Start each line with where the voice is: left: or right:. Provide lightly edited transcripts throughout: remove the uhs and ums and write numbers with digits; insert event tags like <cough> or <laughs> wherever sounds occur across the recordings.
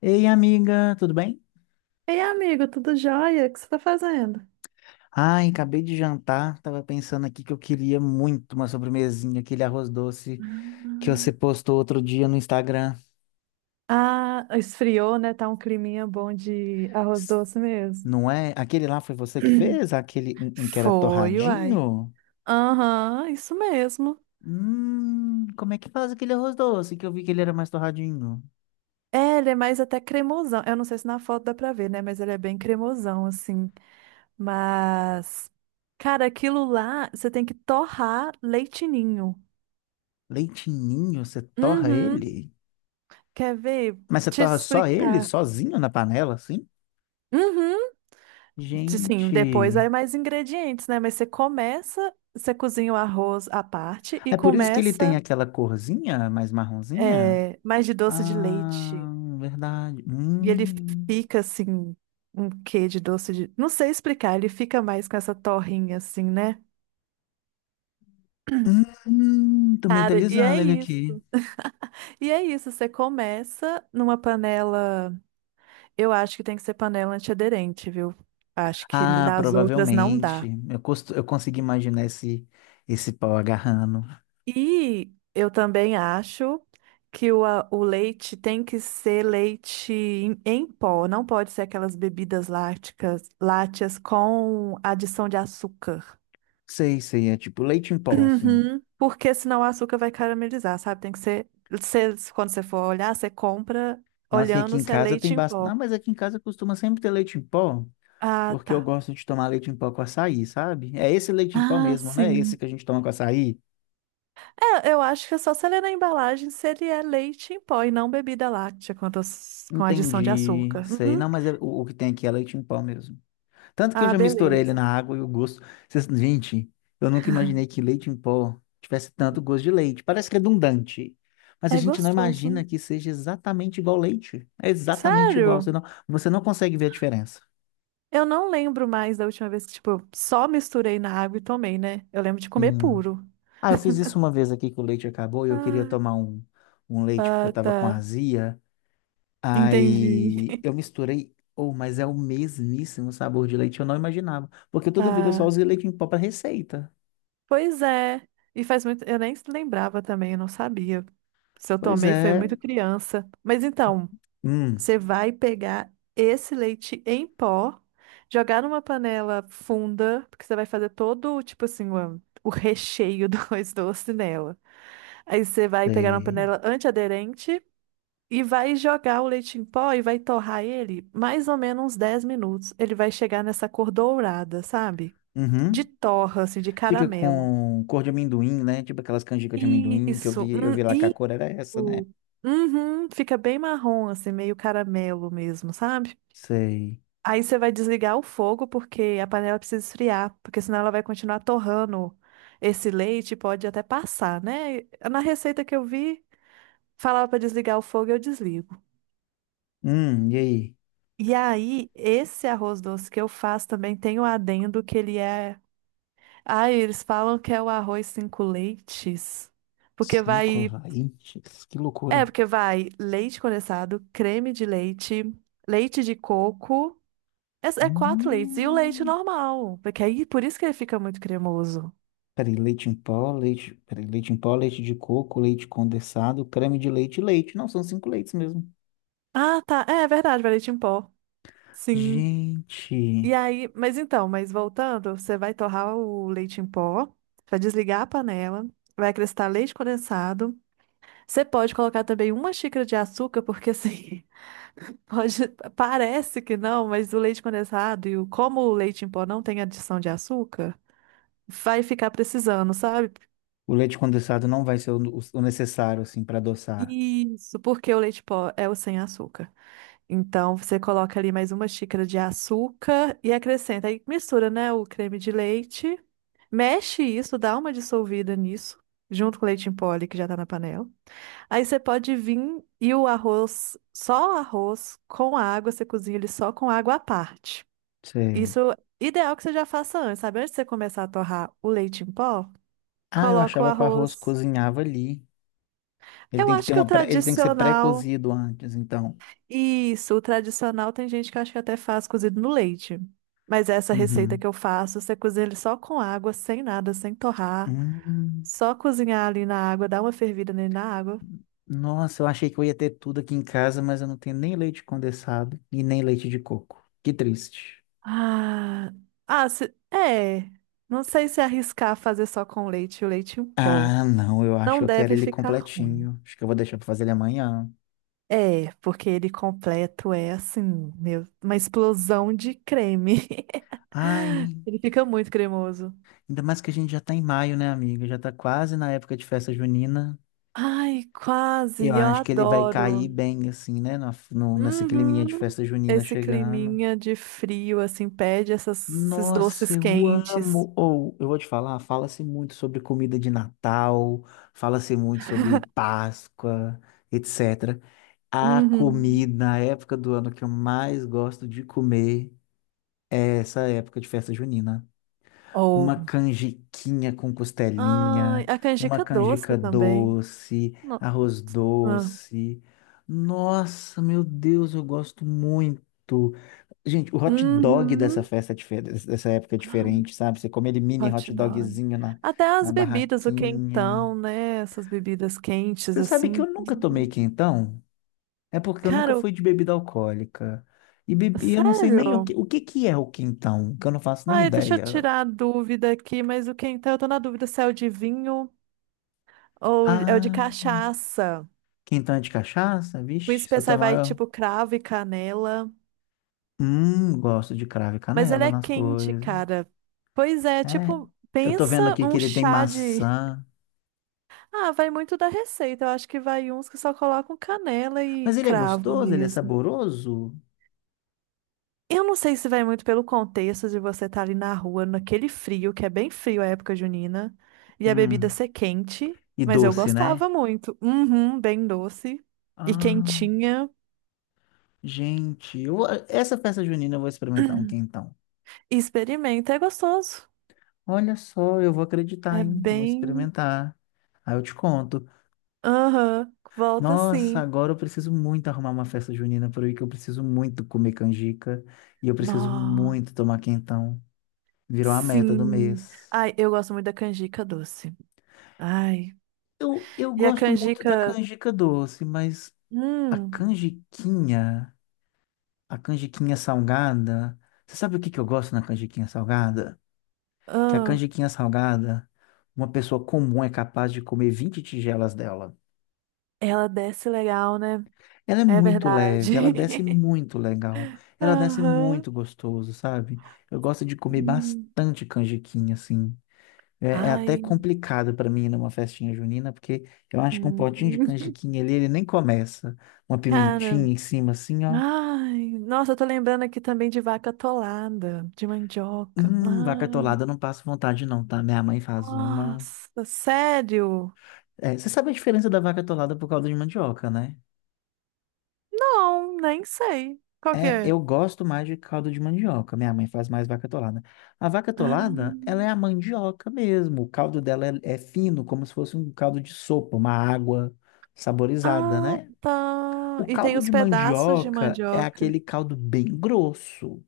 left: Ei, amiga, tudo bem?
right: Ei, amigo, tudo jóia? O que você tá fazendo?
left: Ai, acabei de jantar, tava pensando aqui que eu queria muito uma sobremesinha, aquele arroz doce que você postou outro dia no Instagram.
right: Ah, esfriou, né? Tá um climinha bom de arroz
left: S-
right: doce mesmo.
left: Não é? Aquele lá foi você que
right: <clears throat>
left: fez? Aquele um que era
right: Foi, uai.
left: torradinho?
right: Aham, isso mesmo.
left: Como é que faz aquele arroz doce que eu vi que ele era mais torradinho?
right: É, ele é mais até cremosão. Eu não sei se na foto dá pra ver, né? Mas ele é bem cremosão, assim. Mas, cara, aquilo lá, você tem que torrar leitinho.
left: Leitinho, você torra
right: Uhum.
left: ele?
right: Quer ver?
left: Mas você
right: Te
left: torra só ele,
right: explicar.
left: sozinho na panela, assim?
right: Uhum. Sim, depois
left: Gente,
right: vai mais ingredientes, né? Mas você começa, você cozinha o arroz à parte e
left: é por isso que ele
right: começa
left: tem aquela corzinha mais marronzinha?
right: é, mais de doce de
left: Ah,
right: leite.
left: verdade.
right: E ele
left: Hum.
right: fica assim, um quê de doce de. Não sei explicar, ele fica mais com essa torrinha assim, né?
left: Tô
right: Cara, e é
left: mentalizando ele aqui.
right: isso. E é isso, você começa numa panela. Eu acho que tem que ser panela antiaderente, viu? Acho que
left: Ah,
right: das outras não
left: provavelmente.
right: dá.
left: Eu consegui imaginar esse pau agarrando.
right: E eu também acho que o leite tem que ser leite em pó, não pode ser aquelas bebidas lácteas com adição de açúcar.
left: Sei, sei, é tipo leite em pó, assim.
right: Uhum. Porque senão o açúcar vai caramelizar, sabe? Tem que ser, quando você for olhar, você compra
left: Nossa, e aqui
right: olhando
left: em
right: se é
left: casa tem
right: leite em
left: bastante. Não,
right: pó.
left: mas aqui em casa costuma sempre ter leite em pó,
right: Ah,
left: porque eu
right: tá.
left: gosto de tomar leite em pó com açaí, sabe? É esse leite em pó
right: Ah,
left: mesmo, né? Esse
right: sim.
left: que a gente toma com açaí.
right: É, eu acho que é só você ler na embalagem se ele é leite em pó e não bebida láctea com adição de
left: Entendi.
right: açúcar.
left: Sei.
right: Uhum.
left: Não, mas o que tem aqui é leite em pó mesmo. Tanto que eu
right: Ah,
left: já misturei ele
right: beleza.
left: na água e o gosto. Gente, eu nunca imaginei que leite em pó tivesse tanto gosto de leite. Parece redundante, mas a
right: É
left: gente não
right: gostoso.
left: imagina que seja exatamente igual leite. É exatamente igual. Você
right: Sério?
left: não, você não consegue ver a diferença.
right: Eu não lembro mais da última vez que, tipo, eu só misturei na água e tomei, né? Eu lembro de comer
left: Sim.
right: puro.
left: Ah, eu fiz isso uma vez aqui que o leite acabou e eu queria
right: Ah,
left: tomar um leite porque eu
right: ah,
left: tava com
right: tá.
left: azia.
right: Entendi.
left: Aí eu misturei. Oh, mas é o mesmíssimo sabor de leite, eu não imaginava. Porque toda vida eu só
right: Ah,
left: usei leite em pó para receita.
right: pois é. E faz muito. Eu nem se lembrava também, eu não sabia. Se eu
left: Pois
right: tomei, foi
left: é.
right: muito criança. Mas então.
left: Hum,
right: Você vai pegar esse leite em pó, jogar numa panela funda, porque você vai fazer todo, tipo assim, o recheio do <laughs> arroz doce nela. Aí você vai pegar uma
left: sei.
right: panela antiaderente e vai jogar o leite em pó e vai torrar ele mais ou menos uns 10 minutos. Ele vai chegar nessa cor dourada, sabe? De
left: Uhum.
right: torra, assim, de
left: Fica
right: caramelo.
left: com cor de amendoim, né? Tipo aquelas canjicas de amendoim que eu
right: Isso,
left: vi, eu vi lá que a
right: isso.
left: cor era essa, né?
right: Uhum, fica bem marrom, assim, meio caramelo mesmo, sabe?
left: Sei.
right: Aí você vai desligar o fogo porque a panela precisa esfriar, porque senão ela vai continuar torrando esse leite, e pode até passar, né? Na receita que eu vi, falava para desligar o fogo, eu desligo.
left: E aí?
right: E aí, esse arroz doce que eu faço também tem o adendo que ele é, ah, eles falam que é o arroz cinco leites, porque
left: Cinco,
right: vai,
left: vai. Que
right: é,
left: loucura.
right: porque vai leite condensado, creme de leite, leite de coco, é quatro leites e o leite
left: Hum.
right: normal, porque aí por isso que ele fica muito cremoso.
left: Peraí, leite em pó, leite. Peraí, leite em pó, leite de coco, leite condensado, creme de leite e leite. Não, são cinco leites mesmo.
right: Ah, tá. É verdade, vai leite em pó. Sim. E
left: Gente,
right: aí, mas então, mas voltando, você vai torrar o leite em pó, vai desligar a panela, vai acrescentar leite condensado. Você pode colocar também uma xícara de açúcar, porque assim, <laughs> pode, parece que não, mas o leite condensado e como o leite em pó não tem adição de açúcar, vai ficar precisando, sabe?
left: o leite condensado não vai ser o necessário, assim, para adoçar.
right: Isso, porque o leite em pó é o sem açúcar. Então, você coloca ali mais uma xícara de açúcar e acrescenta. Aí mistura, né, o creme de leite. Mexe isso, dá uma dissolvida nisso, junto com o leite em pó ali que já tá na panela. Aí você pode vir e o arroz, só o arroz com água, você cozinha ele só com água à parte.
left: Sei.
right: Isso é ideal que você já faça antes, sabe? Antes de você começar a torrar o leite em pó,
left: Ah, eu
right: coloca o
left: achava que o arroz
right: arroz.
left: cozinhava ali. Ele
right: Eu
left: tem que
right: acho
left: ter
right: que o
left: ele tem que ser
right: tradicional.
left: pré-cozido antes, então.
right: Isso, o tradicional tem gente que acha que até faz cozido no leite. Mas essa receita
left: Uhum.
right: que eu faço, você cozinha ele só com água, sem nada, sem torrar.
left: Hum.
right: Só cozinhar ali na água, dar uma fervida nele na água.
left: Nossa, eu achei que eu ia ter tudo aqui em casa, mas eu não tenho nem leite condensado e nem leite de coco. Que triste.
right: Ah, é. Não sei se arriscar fazer só com leite, o leite em pó.
left: Ah, não, eu acho
right: Não
left: que eu quero
right: deve
left: ele
right: ficar ruim.
left: completinho. Acho que eu vou deixar pra fazer ele amanhã.
right: É, porque ele completo é assim, meu, uma explosão de creme. <laughs>
left: Ai,
right: Ele fica muito cremoso.
left: ainda mais que a gente já tá em maio, né, amiga? Já tá quase na época de festa junina.
right: Ai, quase,
left: Eu
right: eu
left: acho que ele vai
right: adoro.
left: cair bem, assim, né? na- No, nessa climinha
right: Uhum.
left: de festa junina
right: Esse
left: chegando.
right: climinha de frio, assim, pede esses
left: Nossa,
right: doces
left: eu
right: quentes.
left: amo. Ou eu vou te falar, fala-se muito sobre comida de Natal, fala-se muito sobre Páscoa, etc. A
right: Uhum.
left: comida, a época do ano que eu mais gosto de comer é essa época de festa junina.
right: Ou.
left: Uma canjiquinha com
right: Ai,
left: costelinha,
right: a
left: uma
right: canjica doce
left: canjica
right: também.
left: doce,
right: No-
left: arroz
right: ah.
left: doce. Nossa, meu Deus, eu gosto muito. Gente, o hot dog dessa
right: Uhum.
left: festa, dessa época é diferente, sabe? Você come ele mini
right: Hot
left: hot
right: dog.
left: dogzinho na,
right: Até
left: na
right: as bebidas, o
left: barraquinha.
right: quentão, né? Essas bebidas quentes,
left: Você sabe que
right: assim.
left: eu nunca tomei
right: Uhum.
left: quentão? É porque eu
right: Cara,
left: nunca fui de bebida alcoólica. E eu não sei nem o
right: sério?
left: que, o que que é o quentão, que eu não faço nem
right: Ai, deixa eu
left: ideia.
right: tirar a dúvida aqui, mas o quentão, eu tô na dúvida se é o de vinho ou é o de
left: Ah,
right: cachaça.
left: quentão é de cachaça?
right: O
left: Vixe, se eu
right: especial vai
left: tomar...
right: tipo cravo e canela,
left: Gosto de cravo e
right: mas ele
left: canela
right: é
left: nas
right: quente,
left: coisas.
right: cara. Pois é,
left: É,
right: tipo,
left: eu tô
right: pensa
left: vendo aqui que
right: um
left: ele tem
right: chá de.
left: maçã.
right: Ah, vai muito da receita. Eu acho que vai uns que só colocam canela e
left: Mas ele é
right: cravo
left: gostoso, ele é
right: mesmo.
left: saboroso.
right: Eu não sei se vai muito pelo contexto de você estar ali na rua, naquele frio, que é bem frio a época junina, e a bebida
left: Hum,
right: ser quente,
left: e
right: mas eu
left: doce, né?
right: gostava muito. Uhum, bem doce e
left: Ah,
right: quentinha.
left: gente, eu essa festa junina eu vou experimentar um
right: <clears throat>
left: quentão.
right: Experimenta, é gostoso.
left: Olha só, eu vou acreditar,
right: É
left: hein? Vou
right: bem.
left: experimentar. Aí eu te conto.
right: Aham, volta
left: Nossa,
right: sim.
left: agora eu preciso muito arrumar uma festa junina por aí, que eu preciso muito comer canjica e eu preciso
right: Nó,
left: muito tomar quentão. Virou a meta do
right: sim.
left: mês.
right: Ai, eu gosto muito da canjica doce. Ai.
left: Eu
right: E a
left: gosto muito da
right: canjica,
left: canjica doce, mas a
right: hum,
left: canjiquinha, a canjiquinha salgada, você sabe o que que eu gosto na canjiquinha salgada? Que a
right: ah,
left: canjiquinha salgada, uma pessoa comum é capaz de comer 20 tigelas dela.
right: ela desce legal, né?
left: Ela é
right: É
left: muito
right: verdade.
left: leve, ela desce muito legal,
right: <laughs>
left: ela desce
right: Aham.
left: muito gostoso, sabe? Eu gosto de comer
right: Hum.
left: bastante canjiquinha, assim. É até
right: Ai.
left: complicado para mim ir numa festinha junina, porque eu acho que um
right: Hum.
left: potinho de
right: <laughs>
left: canjiquinha ali, ele nem começa. Uma
right: Cara,
left: pimentinha em cima, assim, ó.
right: ai, nossa, eu tô lembrando aqui também de vaca atolada, de mandioca.
left: Vaca
right: Ai,
left: atolada, eu não passo vontade não, tá? Minha mãe faz uma...
right: nossa, sério?
left: É, você sabe a diferença da vaca atolada por calda de mandioca, né?
right: Não, nem sei. Qual que
left: É,
right: é?
left: eu gosto mais de caldo de mandioca. Minha mãe faz mais vaca atolada. A vaca atolada, ela
right: Ah,
left: é a mandioca mesmo. O caldo dela é fino, como se fosse um caldo de sopa, uma água saborizada,
right: ah,
left: né?
right: tá.
left: O
right: E tem
left: caldo
right: os
left: de
right: pedaços de
left: mandioca é
right: mandioca.
left: aquele caldo bem grosso,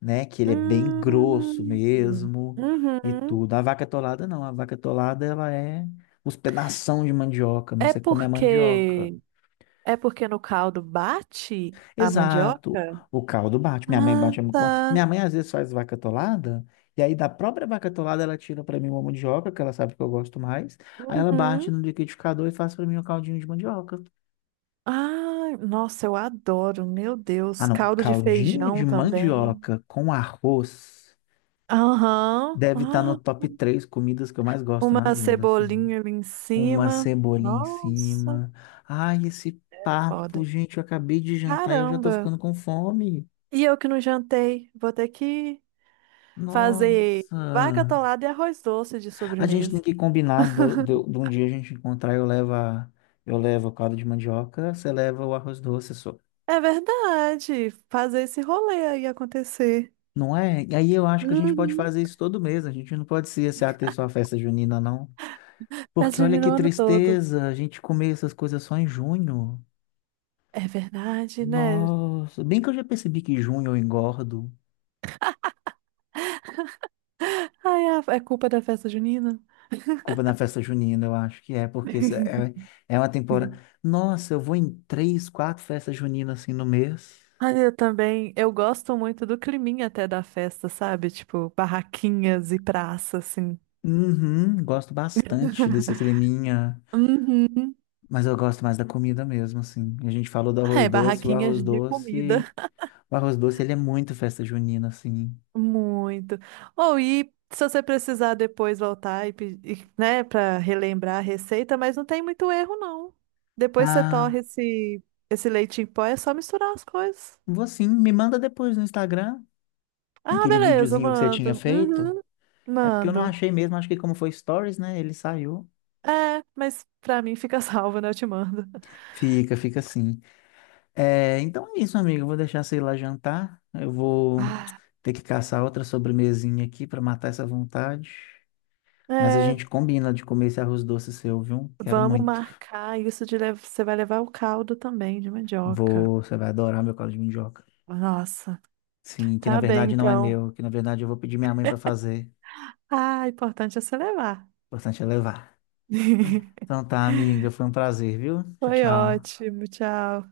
left: né? Que ele é bem grosso
right: Hum,
left: mesmo e
right: uhum.
left: tudo. A vaca atolada não. A vaca atolada, ela é os pedação de mandioca mesmo.
right: É
left: Você come a mandioca.
right: porque é porque no caldo bate a
left: Exato.
right: mandioca?
left: O caldo bate. Minha mãe
right: Ah,
left: bate. Minha
right: tá.
left: mãe às vezes faz vaca atolada, e aí da própria vaca atolada ela tira para mim uma mandioca, que ela sabe que eu gosto mais. Aí ela
right: Uhum.
left: bate no liquidificador e faz para mim um caldinho de mandioca.
right: Ah, nossa, eu adoro. Meu
left: Ah,
right: Deus,
left: não.
right: caldo de
left: Caldinho de
right: feijão também.
left: mandioca com arroz
right: Aham.
left: deve estar no
right: Ah,
left: top três comidas que eu mais gosto na
right: uma
left: vida, assim.
right: cebolinha ali em
left: Uma
right: cima.
left: cebolinha em
right: Nossa,
left: cima. Ai, esse papo,
right: foda.
left: gente, eu acabei de jantar e eu já tô
right: Caramba.
left: ficando com fome.
right: E eu que não jantei, vou ter que fazer vaca
left: Nossa.
right: atolada e arroz doce de
left: A gente tem
right: sobremesa.
left: que combinar
right: <laughs>
left: de um dia a gente encontrar, eu levo o caldo de mandioca, você leva o arroz doce só.
right: É verdade, fazer esse rolê aí acontecer.
left: Não é? E aí eu acho que a gente
right: Uhum.
left: pode fazer isso todo mês, a gente não pode se ater só à festa junina, não.
right: Festa
left: Porque olha
right: junina
left: que
right: o ano todo.
left: tristeza, a gente comer essas coisas só em junho.
right: É verdade, né?
left: Nossa, bem que eu já percebi que junho eu engordo.
right: Ai, é culpa da festa junina.
left: Culpa da festa junina, eu acho que é, porque isso é,
right: <laughs>
left: é uma temporada. Nossa, eu vou em três, quatro festas juninas assim no mês.
right: Ai, eu também, eu gosto muito do climinha até da festa, sabe? Tipo, barraquinhas e praça, assim.
left: Uhum, gosto bastante desse creminha,
right: Uhum.
left: mas eu gosto mais da comida mesmo, assim. A gente falou do
right: Ah,
left: arroz
right: é,
left: doce, o
right: barraquinhas
left: arroz
right: de
left: doce,
right: comida.
left: o arroz doce ele é muito festa junina, assim.
right: Muito. Ou e se você precisar depois voltar e, né, para relembrar a receita, mas não tem muito erro, não. Depois você
left: Ah,
right: torre esse leite em pó, é só misturar as coisas.
left: vou sim, me manda depois no Instagram
right: Ah,
left: aquele
right: beleza,
left: videozinho que você tinha
right: mando.
left: feito.
right: Uhum,
left: É porque eu não
right: mando.
left: achei mesmo, acho que como foi stories, né? Ele saiu.
right: É, mas pra mim fica <laughs> salvo, né? Eu te mando.
left: Fica, fica assim. É, então é isso, amigo. Eu vou deixar você ir lá jantar. Eu vou
right: Ah,
left: ter que caçar outra sobremesinha aqui para matar essa vontade. Mas a
right: é,
left: gente combina de comer esse arroz doce seu, viu? Quero
right: vamos
left: muito.
right: marcar isso de você vai levar o caldo também de mandioca.
left: Vou, você vai adorar meu caldo de mandioca.
right: Nossa,
left: Sim, que na
right: tá bem
left: verdade não é
right: então.
left: meu, que na verdade eu vou pedir minha mãe para fazer.
right: Ah, importante é você levar.
left: O importante é levar.
right: <laughs>
left: Então tá, amiga, foi um prazer, viu? Tchau,
right: Foi
left: tchau.
right: ótimo, tchau.